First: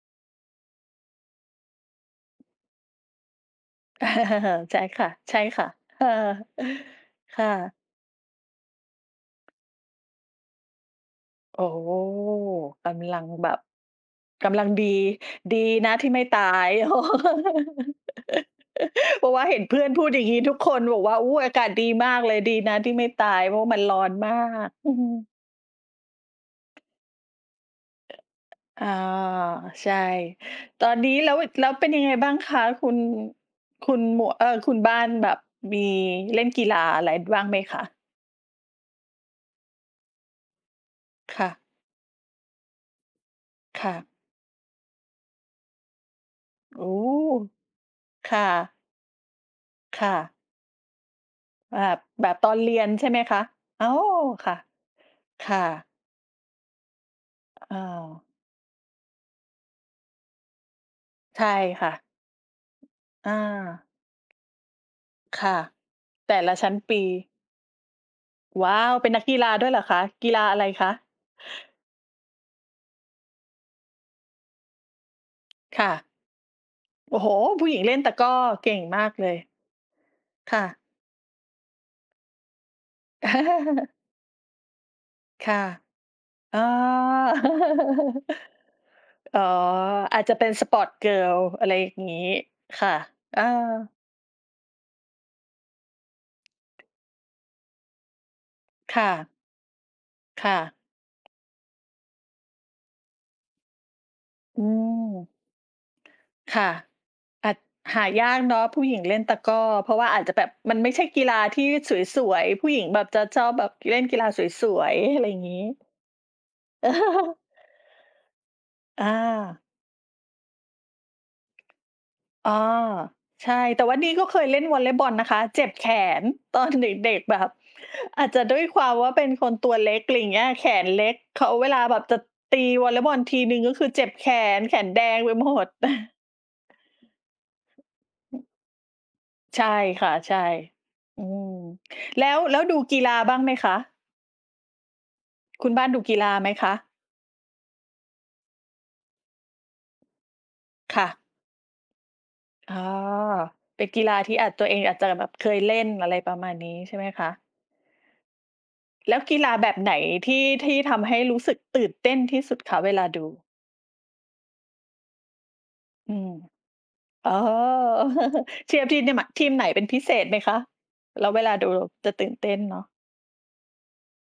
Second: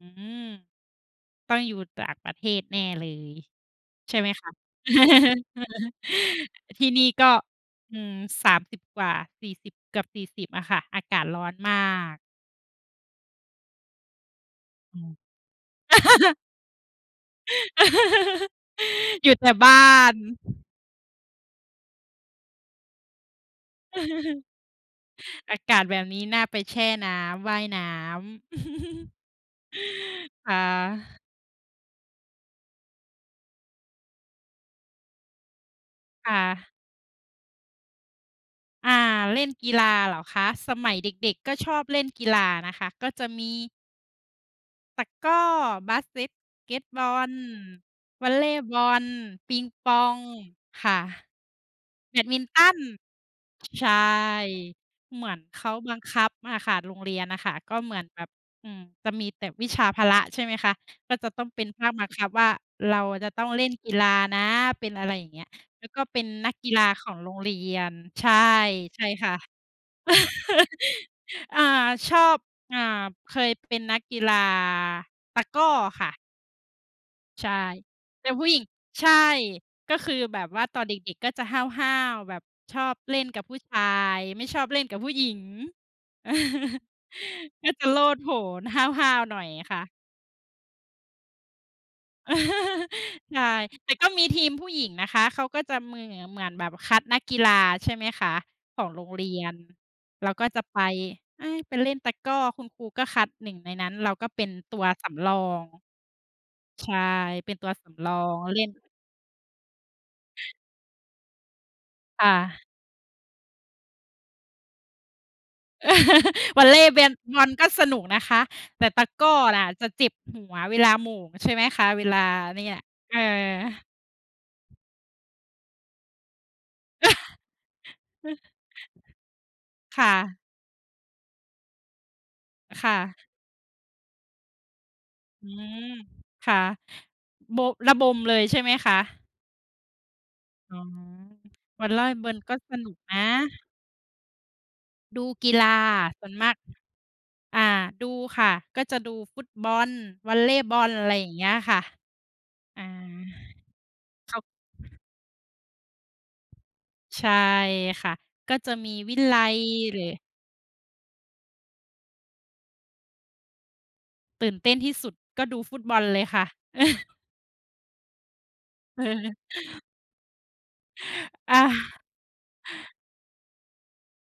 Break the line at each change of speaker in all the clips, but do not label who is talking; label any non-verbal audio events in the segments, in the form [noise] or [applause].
อืม ต้องอยู่ต่างประเทศแน่เลย ใช่ไหมคะ?
[laughs] ใช่ค่ะ ใช่
[laughs]
ค่ะ เออ
ที่นี่ก็
ค่ะ
อืม 30 กว่า สี่สิบ เกือบ 40 อะค่ะ อากาศร้อน
อ๋อ
มาก
กำลังแบบ กำลังดี
อืม
ดีนะที่ไม่ต
[laughs]
าย [laughs]
[laughs]
เพร
อ
า
ยู
ะ
่
ว่
แต
า
่
เห็น
บ
เ
้
พื่อนพ
า
ูด
น
อย่างงี้ทุกคน บอกว่า "อุ๊ย อากาศดีมากเลย ดีนะที่ไม่ตาย เพราะมันร้อนมา
[laughs]
ก" อือ
อากาศแบบนี้น่าไปแช่น้ำ ว่ายน้
อ อ อา
ำ [laughs]
ใช่
ค่
ตอนนี
ะ
้ แล้ว แล้วเป็นยังไงบ้างคะคุณ คุณหมวก เอ่อ คุณบ้านแบบมี
ค่
เล่นกี
ะ
ฬาอะไรบ้างไหมคะ?
อา เล่นกีฬาเหรอคะ สมัยเด็
ค
ก
่
ๆ ก็
ะ
ชอบเล่นกีฬานะคะ ก็จะมี
ค่ะ
ตะกร้อ บาสเซต เก็
โอ
ต
้!
บอล ว
ค
อล
่
เลย์บ
ะ
อล ปิงป
ค
อ
่
ง
ะ
ค่ะ
อา
แบ
แบ
ดม
บ
ิน
ตอน
ต
เ
ั
รี
น
ยนใช่ไหมคะ?
ช ใ
อ๋
ช
อ
่
ค่ะ
เหมือน
ค
เ
่
ขา
ะ
บังคับอะค่ะ โรงเรียนอะค่ะ
อ
ก
อ
็เหมือนแบ
า
บ อืม จะมีแต่วิชาพละ ใช่ไหมคะ ก็จะ
ใช
ต้อ
่
งเป็นภ
ค่
า
ะ
คบังคับว่า เราอะ
อ
จะ
า
ต้องเล่นกีฬานะ เป็นอะไรอย่าง
ค
เงี้ย
่ะ
แล้วก็เป็น
แต่
น
ล
ั
ะ
ก
ช
ก
ั้
ี
น
ฬา
ปี
ของโรงเรียน ใช่
ว้าว!
ใช
เ
่
ป็นนั
ค
กก
่ะ
ีฬาด้วยเหรอคะ? กีฬาอะไรคะ?
[laughs] อา ชอบ อ่า เคยเป็นนักกีฬาตะกร้อ
ค่ะ
ค่ะ
โอ้โฮ!
ใช่
ผู้หญิงเล่นตะก
แต
ร้
่
อ
ผู้หญิง
เก่งม
ใช
าก
่
เลย
ก็คือแบบ
ค
ว
่
่
ะ
าตอนเด็ก ๆ ก็จะห้าว ๆ แบบชอบเล่นกับผู้ชา
[laughs]
ย ไม่ชอบเล่นกับผู้หญิง
ค่ะ อ๋อ [laughs]
[laughs] น่าจะโลดโผน ห้าว ๆ หน
อ๋
่
อ
อยค่ะ
อาจจะเป็น Sport-Girl อะไรอย่างงี้ค่ะ
[laughs] ใ
เ
ช
ออ
่ แต่ก็มีทีมผู้หญิงนะคะ เขาก็จะเมือ เหมือนแบบคัดนักกีฬา ใช่ไหมคะ ของ
ค
โร
่
งเร
ะ
ียน เราก็
ค่ะ
จะไป เอ๊ย ไปเล่นตะกร้อ คุณครูก็คัด 1 ในนั้น เราก็เป็น
อื
ตัว
ม
สำรอง
ค่ะ
ใช่
อ
เ
า
ป็น
จ
ตัวส
หา
ำรอ
ยา
ง
กเน
เ
า
ล
ะ
่น
ผู้หญิงเล่นตะกร้อ เพราะว่าอาจจะแบบมันไม่ใช่กีฬาที่ส
ค่
วย
ะ
ๆ ผู้หญิงแบบจะชอบแบบเล่นกีฬาสวยสวย อะไรอย่างงี้
[laughs] วอลเลย์ เบน
[laughs]
บอลก็สนุกนะคะ แต่ต
อ
ะกร้อ
า
อะจะเจ็บหัวเวลาโหม่ง ใช่ไหมคะ เวลา
อ๋อ
เนี่ย เออ
ใช่ แต่ว่านี่ก็เคยเล่นวอลเลย์บอลนะคะ เจ็บแขน ตอนเด็ก ๆ แบบ อาจจะด้วยความว่าเป็นคนตั
[chuckles]
วเล็ก
ค
อ
่
ะไรอย่างเ
ะ
งี้ย แขนเล็ก เขา เวลาแบบจะตีว
ค
อล
่
เลย์บอล
ะ
ทีหนึ่งก็คือเจ็บแขน แขนแดงไป
อ
ห
ื
มด
ม ค่ะ บ ระบมเลย
[chuckles]
ใช่ไหมคะ?
ใช่ค่ะ ใช่
อ๋อ
อืม
บอลล่อย
แล
บ
้
อล
ว
ก
แ
็
ล้ว
ส
ดู
นุ
ก
ก
ีฬา
นะ
บ้างไหมคะ?
ดูกีฬ
คุ
า
ณบ้านดูกี
ส
ฬ
่
า
วนม
ไหม
าก
คะ?
อา ดูค่ะ ก็จะดูฟุตบอล วอลเลย์บอล
ค
อ
่ะ
ะไรอย่างเงี้ยค่ะ
อ๋อ
อา
เป็นกีฬา
เ
ท
ข
ี่
า
อาจ ตัวเองอาจจะแบบเคยเล่น อะไรประมาณนี้ใช่ไหมค
ใช
ะ?
่ค่ะ ก็จะมี
แ
ว
ล
ิ
้วก
ล
ี
ั
ฬา
ย
แบบไหน
หรือ
ที่ ที่ทำให้รู้สึกตื่นเต้นที่สุดคะเวลาดู?
ตื่นเต้นที่สุดก็ดูฟุตบอล
อื
เล
ม
ยค่ะ [laughs]
อ๋อ [laughs] เชียร์ที่ น ม
เออ
ทีมไหนเป็นพิเศษไหมคะ? แล้วเวลา
อ
ด
า
ูเราจะตื่นเต้นเนาะ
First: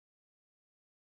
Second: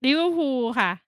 Liverpool ค่ะ